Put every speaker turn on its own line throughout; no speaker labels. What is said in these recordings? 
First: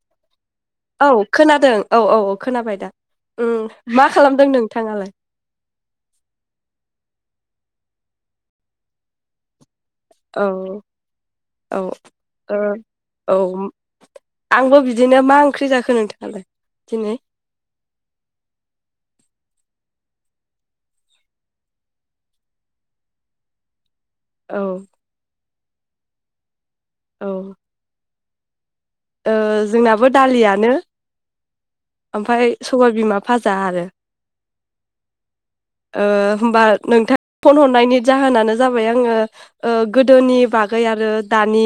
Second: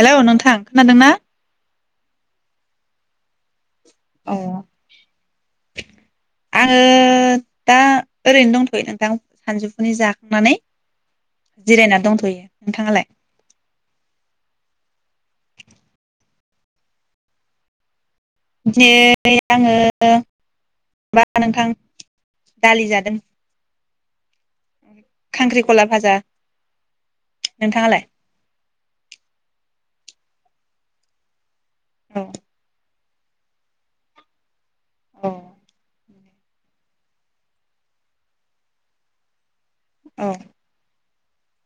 Hello नोंथां
औ
खोनादोंना?
खोनादों औ औ औ खोनाबाय। उम मा खालामदों
आङो
नोंथाङालाय
दा ओरैनो दंथयो नोंथां सानजु
औ औ
जिरायनानै दंथ'यो नोंथाङालाय?
औ आंबो बिदिनो मा ओंख्रि जाखो नोंथाङालाय? दिनै
दिनै आङो माबा नोंथां दालि जादों।
औ
खला भाजा।
औ
नोंथाङालाय?
ओ जोंनाबो दालियानो।
औ
ओमफाय सबाइ बिमा भाजा आरो।
औ
ओ होमबा नोंथां फन हरनायनि जाहोनानो जाबाय आङो ओ गोदोनि
औ
बागै आरो दानि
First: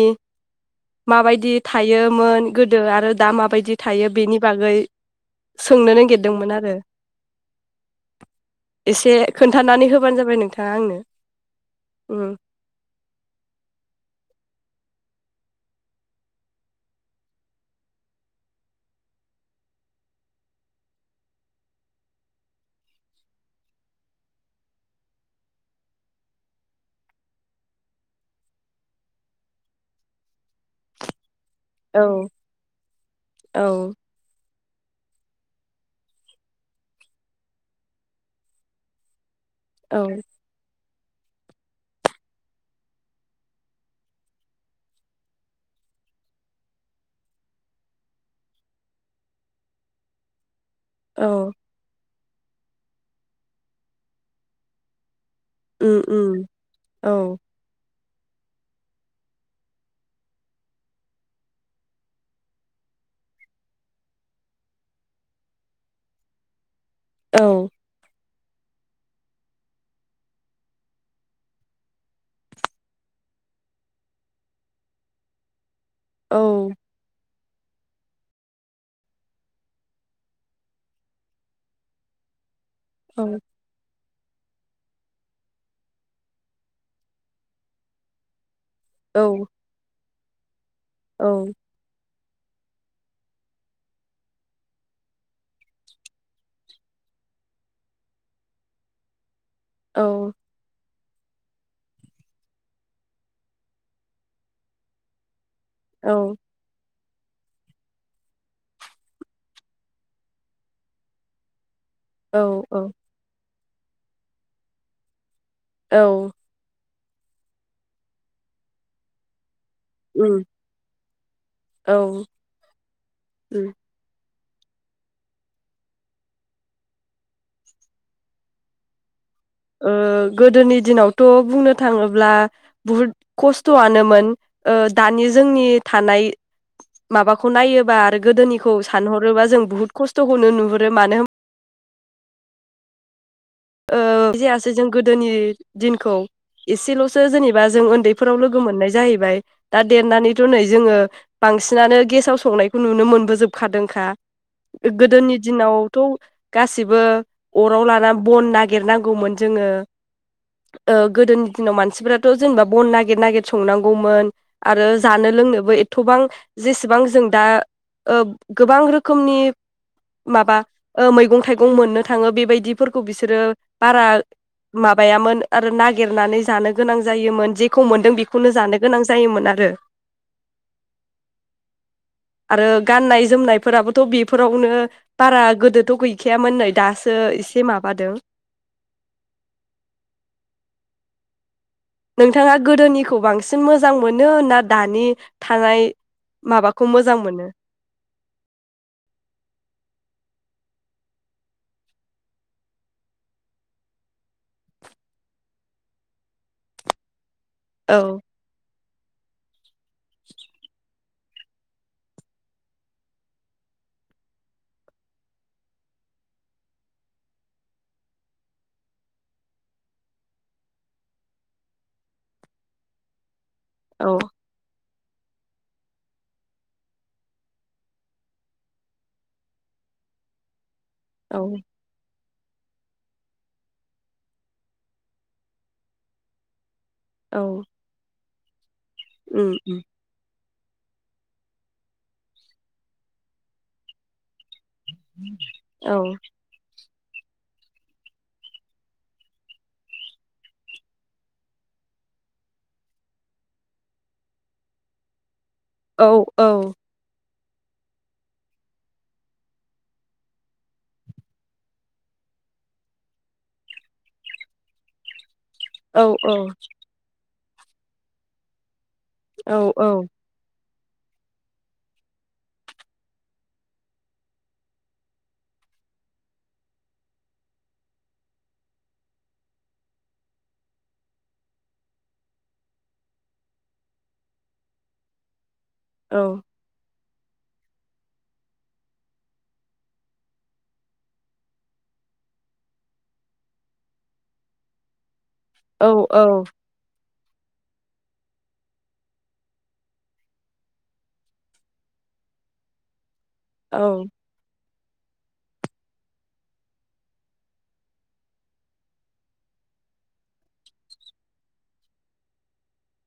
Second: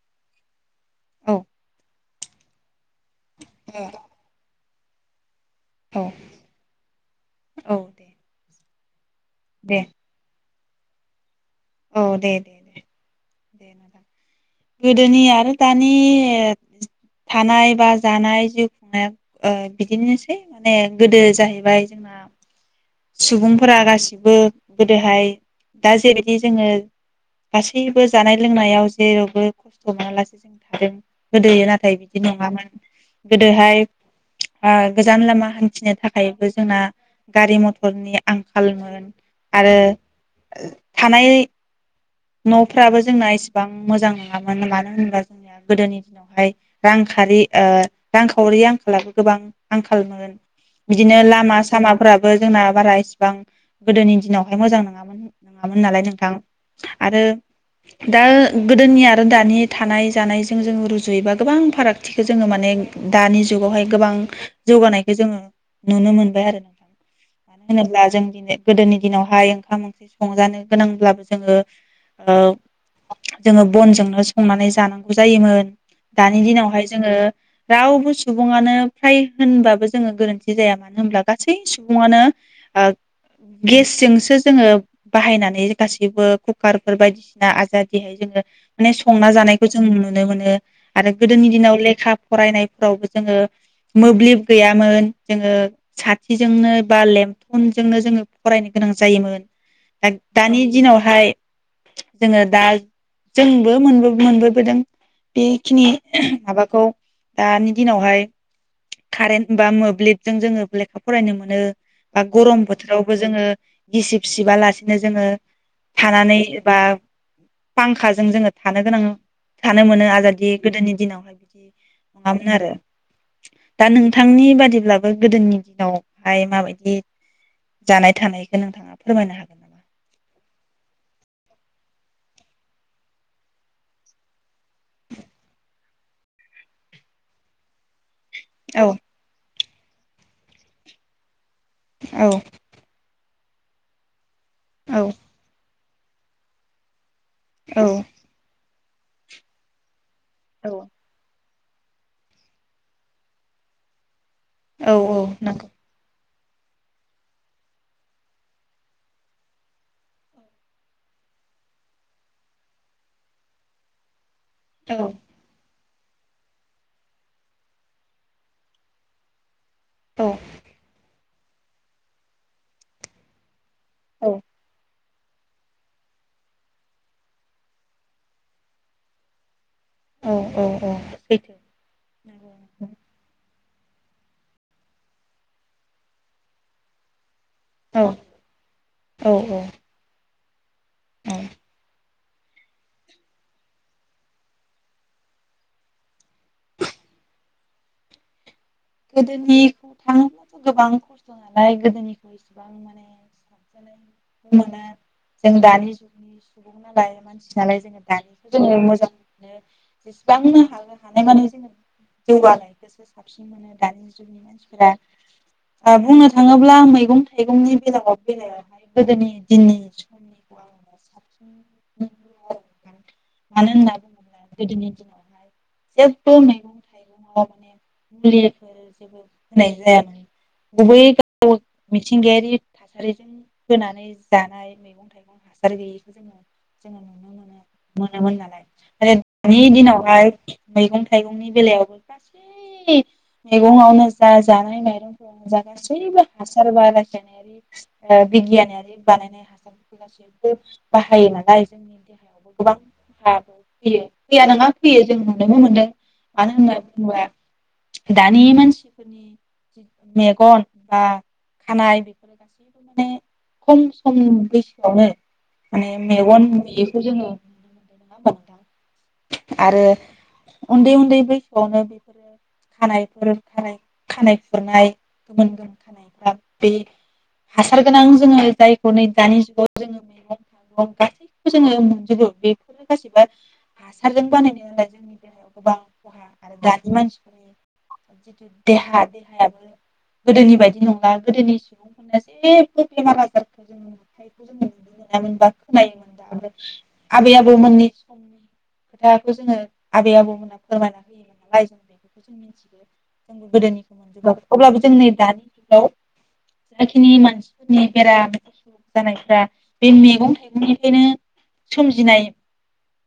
माबायदि थायो मोन गोद दो आरो दा माबायदि थायो बेनि बागै सोंनो
औ
नागिरदोंमोन आरो।
औ दे
एसे
दे
खोन्थानानै होबानो जाबाय नोंथा [unintelligible]
औ दे दे दे। गोदोनि आरो दानि ओ थानाय बा जानाय जिउ खुंनाया बिदिनोसै माने गोदो जाहैबाय सुबुंफोरा गासिबो गोदोहाय दा जेबायदि जोङो गासैबो जानाय लोंनायाव जेरावबो खस्थ मोनालासे थादों। गोदोयो नाथाय बिदि
औ
नङामोन गोदोहाय
औ
ओ गोजान लामा हान्थिनो थाखायबो जोंना गारि मथर खरनि आंखालमोन? आरो
औ
थानाय नफ्राबो जोंना एसेबां मोजां नङामोन मानो होनोब्ला जोंनिया गोदोनि दिनावहाय रांखारि ओ रांखावरि आंखालाबो गोबां आंखालमोन। बिदिनो
औ
लामा सामा फोराबो जोंना बारा इसिबां गोदोनि दिनावहाय मोजां नङामोन। नङामोन
उम
नालाय नोंथां
उम औ
आरो दा गोदोनि आरो दानि थानाय जानायजों जोङो रुजुयोबा गोबां फारागथिखौ जोङो माने दानि जुगावहाय गोबां जौगानायखौ जोङो नुनो मोनबाय आरो।
औ
होनोब्ला जों गोदोनि दिनावहाय ओंखाम ओंख्रि संजानो गोनांब्लाबो जोङो ओ जोङो बनजोंनो संनानै जानांगौ जायोमोन।
औ
दानि दिनावहाय जोङो रावबो सुबुङानो फ्राय होनबाबो जोङो गोरोन्थि जाया मानो होनब्ला गासै सुबुङानो। ओ
औ
गेसजोंसो जोङो बाहायनानै गासैबो कुकारफोर बायदिसिना आजादिहाय जोङो माने
औ
संना जानायखौ जों नु नुनो मोनो। आरो गोदोनि दिनाव लेखा फरायनायफोरावबो जोङो मोब्लिब गैयामोन जोङो साथिजोंनो बा लेम थनजोंनो जोङो फरायनो गोनां जायोमोन।
औ
दा दानि दिनाव ओमफ्राय जोङो दा जोंबो मोनबो मोनबोबोदों। बेखिनि
औ
माबाखौ दानि दिनावहाय कारेन्ट बा मोब्लिबजों जोङो लेखा फरायनो मोनो। बा
औ
गरम बोथोरावबो जोङो गिसिब सिबा लासिनो जोङो थानानै बा फांखाजों जोङो थानो गोनां थानो मोनो
उम
आजादि गोदोनि दिनावहाय बिदि
औ
नङामोन आरो
उम
दा नोंथांनि बादिब्लाबो गोदोनि दिनावहाय माबायदि जानाय थानायखौ नोंथाङा फोरमायनो हागोन नामा?
ओ गोदोनि दिनावथ बुंनो थाङोब्ला बुहुद खस्थआानोमोन ओ दानि जोंनि थानाय माबाखौ नायोबा गोदोनिखौ
औ
सानहरोबा जों बुहुत खस्थखौनो नुहुरो मानो होम
औ
[unintelligible] जायासै जों
औ
गोदोनि दिनखौ एसेलस सो जेनेबा जों उन्दैफोराव लोगो मोननाय जाहैबाय दा देरनानैथ नै
औ
जोङो बांसिनानो गेसाव संनायखौ नुनो मोनबोजोबखादोंखा।
औ औ
गोदोनि
नंगौ
दिनावथ गासिबो अराव लाना बन नागिरनांगौमोन जोङो ओ गोदोनि दिनाव मानसिफोराथ जेनेबा बन नागिर नागिर संनांगौमोन। आरो
औ
जानो लोंनोबो थबां जेसेबां जों दा ओ गोबां रोखोमनि
औ
माबा ओ मैंगं थाइगं मोननो थाङो बेबायदि फोरखौ बिसोरो बारा माब
औ
माबायामोन आरो नागिरनानै जानो गोनां जायोमोन जेखौ मोनदों बेखौनो जानो गोनां जायोमोन आरो।
औ औ सैथो
[inaudible] आरो गाननाय जोमनाय फोराबोथ बेफोरावनो बारा गोदोथ गैखायामोन नै दोसो एसे
औ
माबादों
औ औ औ
नोंथाङा गोदोनिखौ बांसिन मोजां मोनो ना दानि थानाय माबाखौ मोजां मोनो?
गोदोनिखौ थाङोब्ला गोबां खस्थ नालाय गोदोनिखौ इसेबां माने साबजानायखौ मोना जों दानि जुगनि सुबुं नालाय मानसि नालाय
औ
जोङो दानिखौ [unintelligible] बिसिबांनो हागोन थानो माने जोङो जौगानायखौसो साबसिन मोनो। बुंनो थाङोब्ला मैगं थाइगंनि बेलायावाव बेलायावहाय गोदोनि दिननि समनि मानो होनना
औ
बुङोब्ला गोदोनि जेबबो मैगं थाइगंआव मुलि [unintelligible] जायामोन गुबै [unintelligible]
औ
मिथिंगायारि थासारिजों फोनानै जानाय मैगं थाइगं हासार गैयिखौ जोङो जोङो नुनो
औ
मोनो मोनोमोन नालाय आरो
उम
दानि
उम
दिनावहाय मैगं थाइगंनि बेलायावबो गासै मेगंआवनो जा जानाय माइरं [unintelligible]
औ
गासैबो हासार बाराय बिगियानारि ओ बिगियानारि बानायनाय हासारफोरखौ गासैबो बाहायो नालाय जोंनि देहायावबो गोबां खहा फैयो फैया नङा फैयो जों
औ औ
[unintelligible] दानि मानसिफोरनि जि मेगन बा खानाइ बेफोरो गासैबो माने खम सम बैसोआवनो माने
औ
मेगन नुयैखौ जोङो [unintelligible]
औ
आरो
औ
उन्दै उन्दै बैसोआवनो बेफोरो खानायफोर खानाइ खानाइ फुरनाय गोमोन गोमोन खानायफ्रा बे हासार गोनां जोङो जायखौ नै दानि जुगाव जोङो मैगं थाइगं गासैखौबो जोङो मोनजोबो बे गासिबो हासारजों बानायनाय नालाय जोंनि देहायाव [unintelligible]
औ
आरो दानि मानसि [unintelligible] देहा देहायाबो गोदोनि बायदि नंला गोदोनि सुबुंफोरना जेबो बेमार आजारखौ जों अन्थाइखौ जों नुनो
औ
मोनामोन [unintelligible] आबै आबो [unintelligible] खोथाखौ जोङो आबै आबौमोना फोरमायना होयोमोन नालाय जों बेफोरखौ जों मोनथियो
औ
[unintelligible] जोंनि दानि जुगाव जाखिनि मानसिफोरनि बेराम जानायफोरा बे मेगं थाइगंनिफ्रायनो सोमजिनाय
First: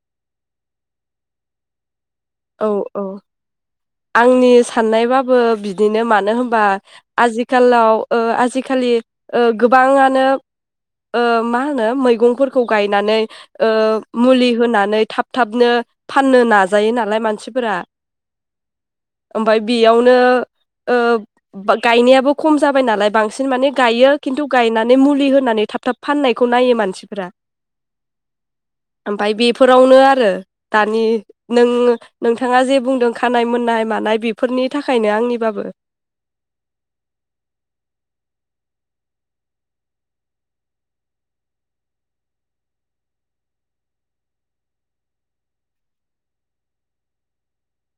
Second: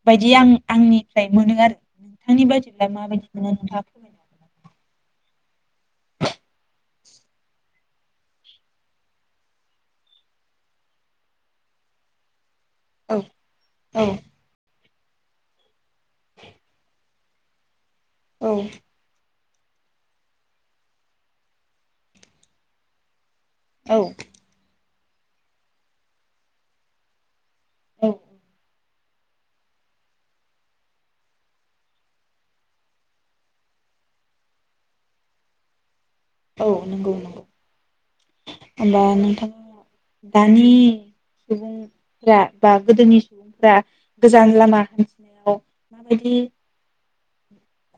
बायदि आं आंनिफ्राय मोनो आरो नोंथांनि
औ
बायदिब्ला
औ
माबायदि मोनो नोंथाङा फोरमायनो हागोन
आंनि
नामा?
साननायबा बो बिदिनो मानो होनबा आजिखालाव ओ आजिखालि ओ गोबाङानो ओ मा होनो मैगंफोर खौ
औ
गायनानै ओ
औ
मुलि होनानै थाब थाबनो फाननो नाजायोना लाय मानसिफोरा
औ
ओमफाय बेयावनो ओ अब गायनायाबो खम जाबाय नालाय बां सिन माने गायो
औ
खिन्थु गायना नै मुलि होनानै थाब थाब फाननायखौ नायो मानसिफोरा
औ
ओमफाय बेफोरावनो आरो दानि नों नोंथाङा जे बुंदों खानाय मोननाय मानाय बेफोरनि थाखायनो आंनिबाबो
औ नंगौ नंगौ होमबा नोंथाङा दानि सुबुंफोरा बा गोदोनि सुबुंफोरा गोजान लामा हान्थिनायाव माबायदि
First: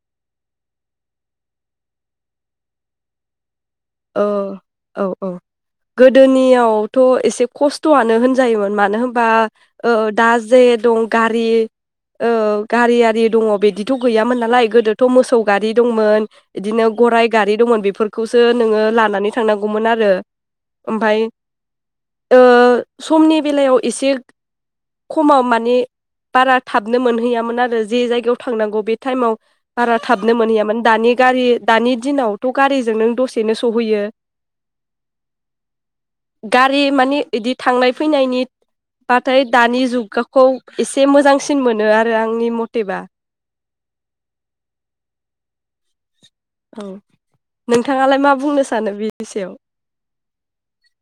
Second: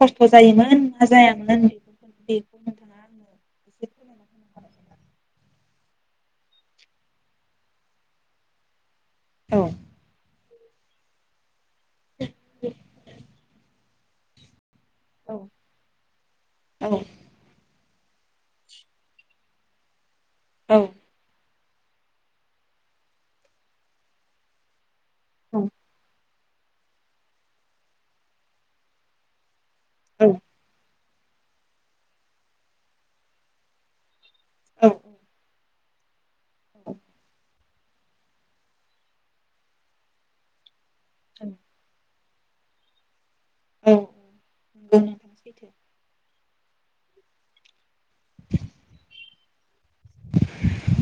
खस्थ' जायोमोन ना जायामोन बेफोर बादि [unintelligible]
ओ
[unintelligible]
औ औ गोदोनियावथ' एसे खस्थ'आनो होनजायोमोन मानो होन बा
औ
ओ दा ज जे दं गारि औ गारि आरि दङ बिदि थ' गैयामोन नालाय गोदो थ'
औ
मोसौ गारि दंमोन बिदिनो
औ
गराइ गारि दंमोन बेफोर खौसो नोङो लानानै थांनांगौमोन आरो ओमफाय ओ समनि बेलायाव एसे खमाव माने बारा थाबनो मोनहैयामोन आरो जे जायगायाव थांनांगौ बे थाइमाव बारा
औ
थाबनो मोनहैयामोन दानि गारि दानि दिनावथ' गारिजों नों दसे यैनो सहैयो
औ औ
गारि माने इदि थांनाय फैनायनि बाथाय दानि जुगाखौ एसे
औ
मोजांसिन मोनो आ आरो आंनि मथेबा
औ औ नंगौ सैथो
औ नोंथाङालाय मा बुंनो सानो बेनि सायाव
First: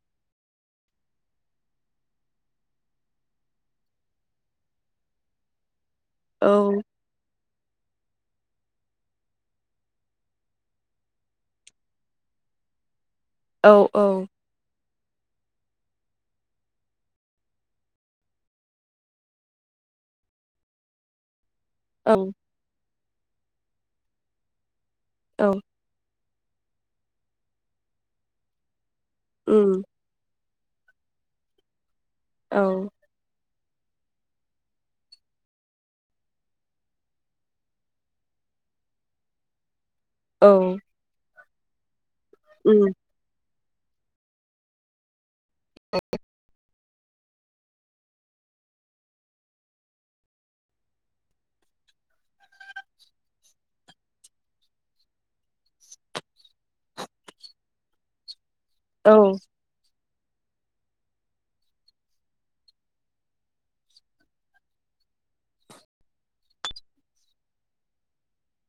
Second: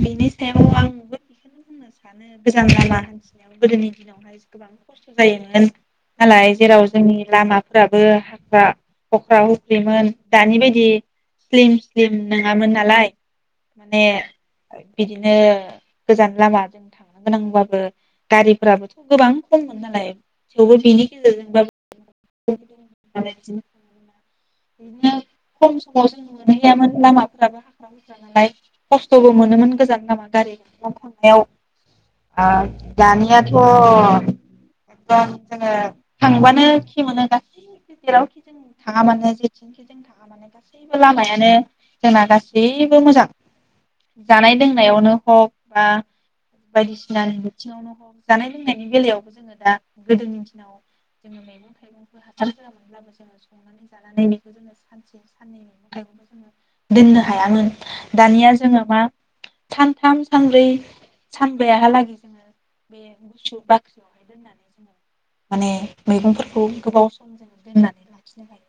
बेनि सायाव आंबो बेखौनो बुंनो सानो गोजान लामा हान्थिनायाव गोदोनि दिनावहाय गोबां खस्थ' जायोमोन मालाय
औ
जेराव जोंनि लामा फोराबो हाग्रा हख्रा हुख्रिमोन दानि बायदि स्लिम स्लिम नोङामोन नालाय
औ
माने
औ
बिदिनो गोजान लामाजों थांनो गोनांबाबो गारिफ्राबोथ' गोबां खममोन नालाय थेवबो बिनि गेजेरजोंबाबो
औ
माने इदिनो बिदिनो
औ
खम समाव जों मोनहैयामोन लामाफ्राबो हाग्रा हुग्रा नालाय खस्थ'बो मोनोमोन
उम
गोजान लामा गारि दा थांनायाव आ
औ
दानिया [unintelligible] एदम जोङो थांबानो खि मोनो गासै जेरावखि जों थाङा मानो।
औ
[unintelligible] [inaudible] लामायानो जोंना
उम
गासैबो मोजां जानाय लोंनायावनो हक बा बायदिसिनानि बिथिङावनो हग जानाय लोंनायनि बेलायावबो जोङो दा गोदोनि दिनाव जोङो मैगं थाइगंफोर हासार होआमोन जोङो संनानै जानो जों सानसे साननै मैगं थाइगंखौ जोङो दोननो हायामोन दानिया जों जोङो मा
औ
सानथाम सानब्रै सानबायाहालागै जोङो बे गुसु बाख्रियावहाय दोननानै जोङो माने मैगंफोरखौ गोबाव सम जोङो दोननानै लाखिनो हायो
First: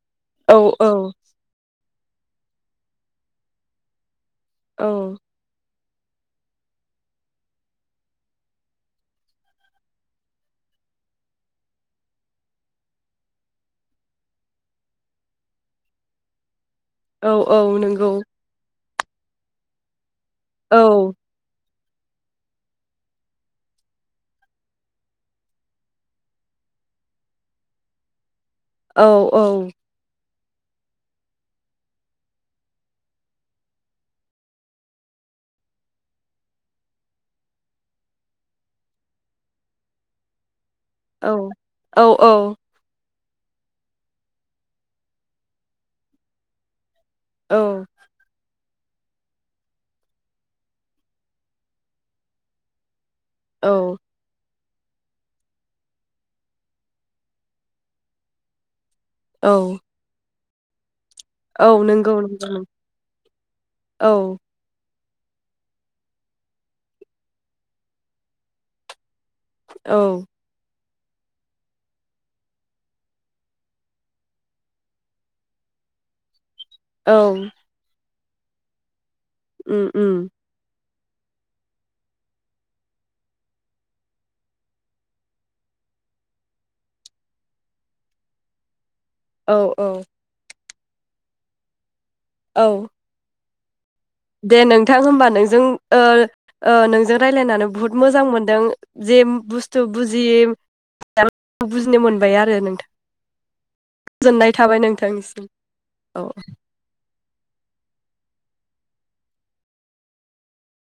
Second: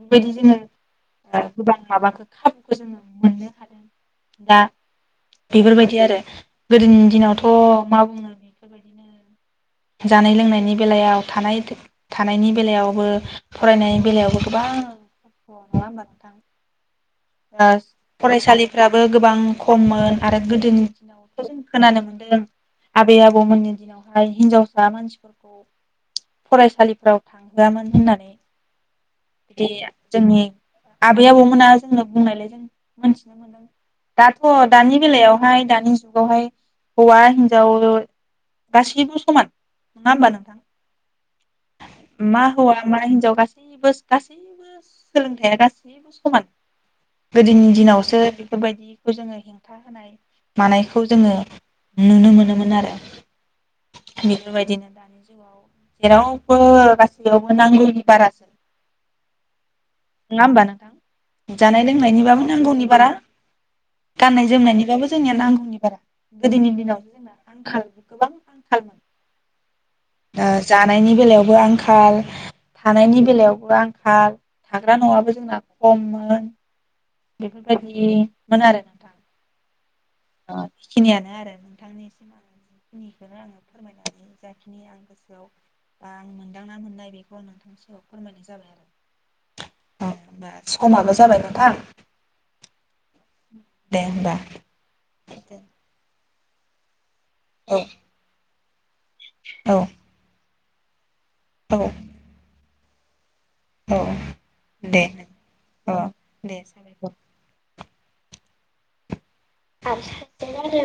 बेबायदि जोङो
औ औ
गोबां माबाखौ खाबुखौ जोङो मोननो हादों दा
औ
बेफोरबायदि बि आरो गोदोनि दिनावथ' मा बुंनो बेफोरबायदि जानाय लोंनायनि बेलायाव थानाय थानायनि बेलायावबो फरायनायनि बेलायावबो गोबां खस्थ' नङा होमबा नोंथां
औ औ नंगौ
फ्राबो गोबां खममोन आरो
औ
गोदोनि दिनावथ' जों खोनानो मोनदों आबै आबौमोननि दिनावहाय हिनजाव सा मानसिफोरखौ फरायसालिफ्राव थांहोआमोन होननानै
औ औ
बिदि जोंनि आबै आबौमोना जोंनो बुंनायलाय जों मोनथिनो मोनदों दाथ' दानि बेलायावहाय दानि जुगावहाय हौवा हिनजाव ओ गासैबो समान नङा होमबा नोंथां
औ औ औ
मा हौवा मा हिनजाव गासैबो गासैबो सोलोंथाइया गासैबो समान
औ
गोदोनि दिनावसो बेफोरबायदिखौ जोङो हेंथा होनाय मानायखौ जोङो नुनो मोनोमोन आरो
औ
बेबायदिनो दानि जुगाव जेरावबो गासैयावबो नांगौनि बारासो
औ
नङा होनबा नोंथां
औ
जानाय
नंगौ
लोंनायनिबाबो
नंगौ
नांगौनि बारा
औ
गाननाय जोमनायनिबाबो जोंनिया नांगौनि बारा गोदोनि दिनाव जोंना आंखाल गोबां आंखालमोन
औ
दा जानायनि बेलायावबो आंखाल थानायनि बेलायावबो आंखाल थाग्रा न'आबो जोंना खममोन
औ
बेफोर बायदि मोन आरो नोंथां।
उम उम
ओ बेखिनियानो आरो नोंथांनिसिमां जिखिनिखौनो आङो फोरमायनानै जाखिनि आं गोसोआव बा आं मोनदांना मोननाय बेखौ आं नोंथांनि सगायाव फोरमायनाय जाबाय आरो।
औ औ
समाबो जाबाय नोंथां।
औ
[inaudible]
दे नोंथां होमबा नोंजों ओ ओ नोंजों रायलायनानै
औ
बुहुत मोजां मोनदों। जे
औ
बुस्थु बुजि [unintelligible]
औ
बुजिनो मोनबाय आरो नोंथा
औ दे
नोंथांनिसिम
औ दे साबायखर। [unintelligible]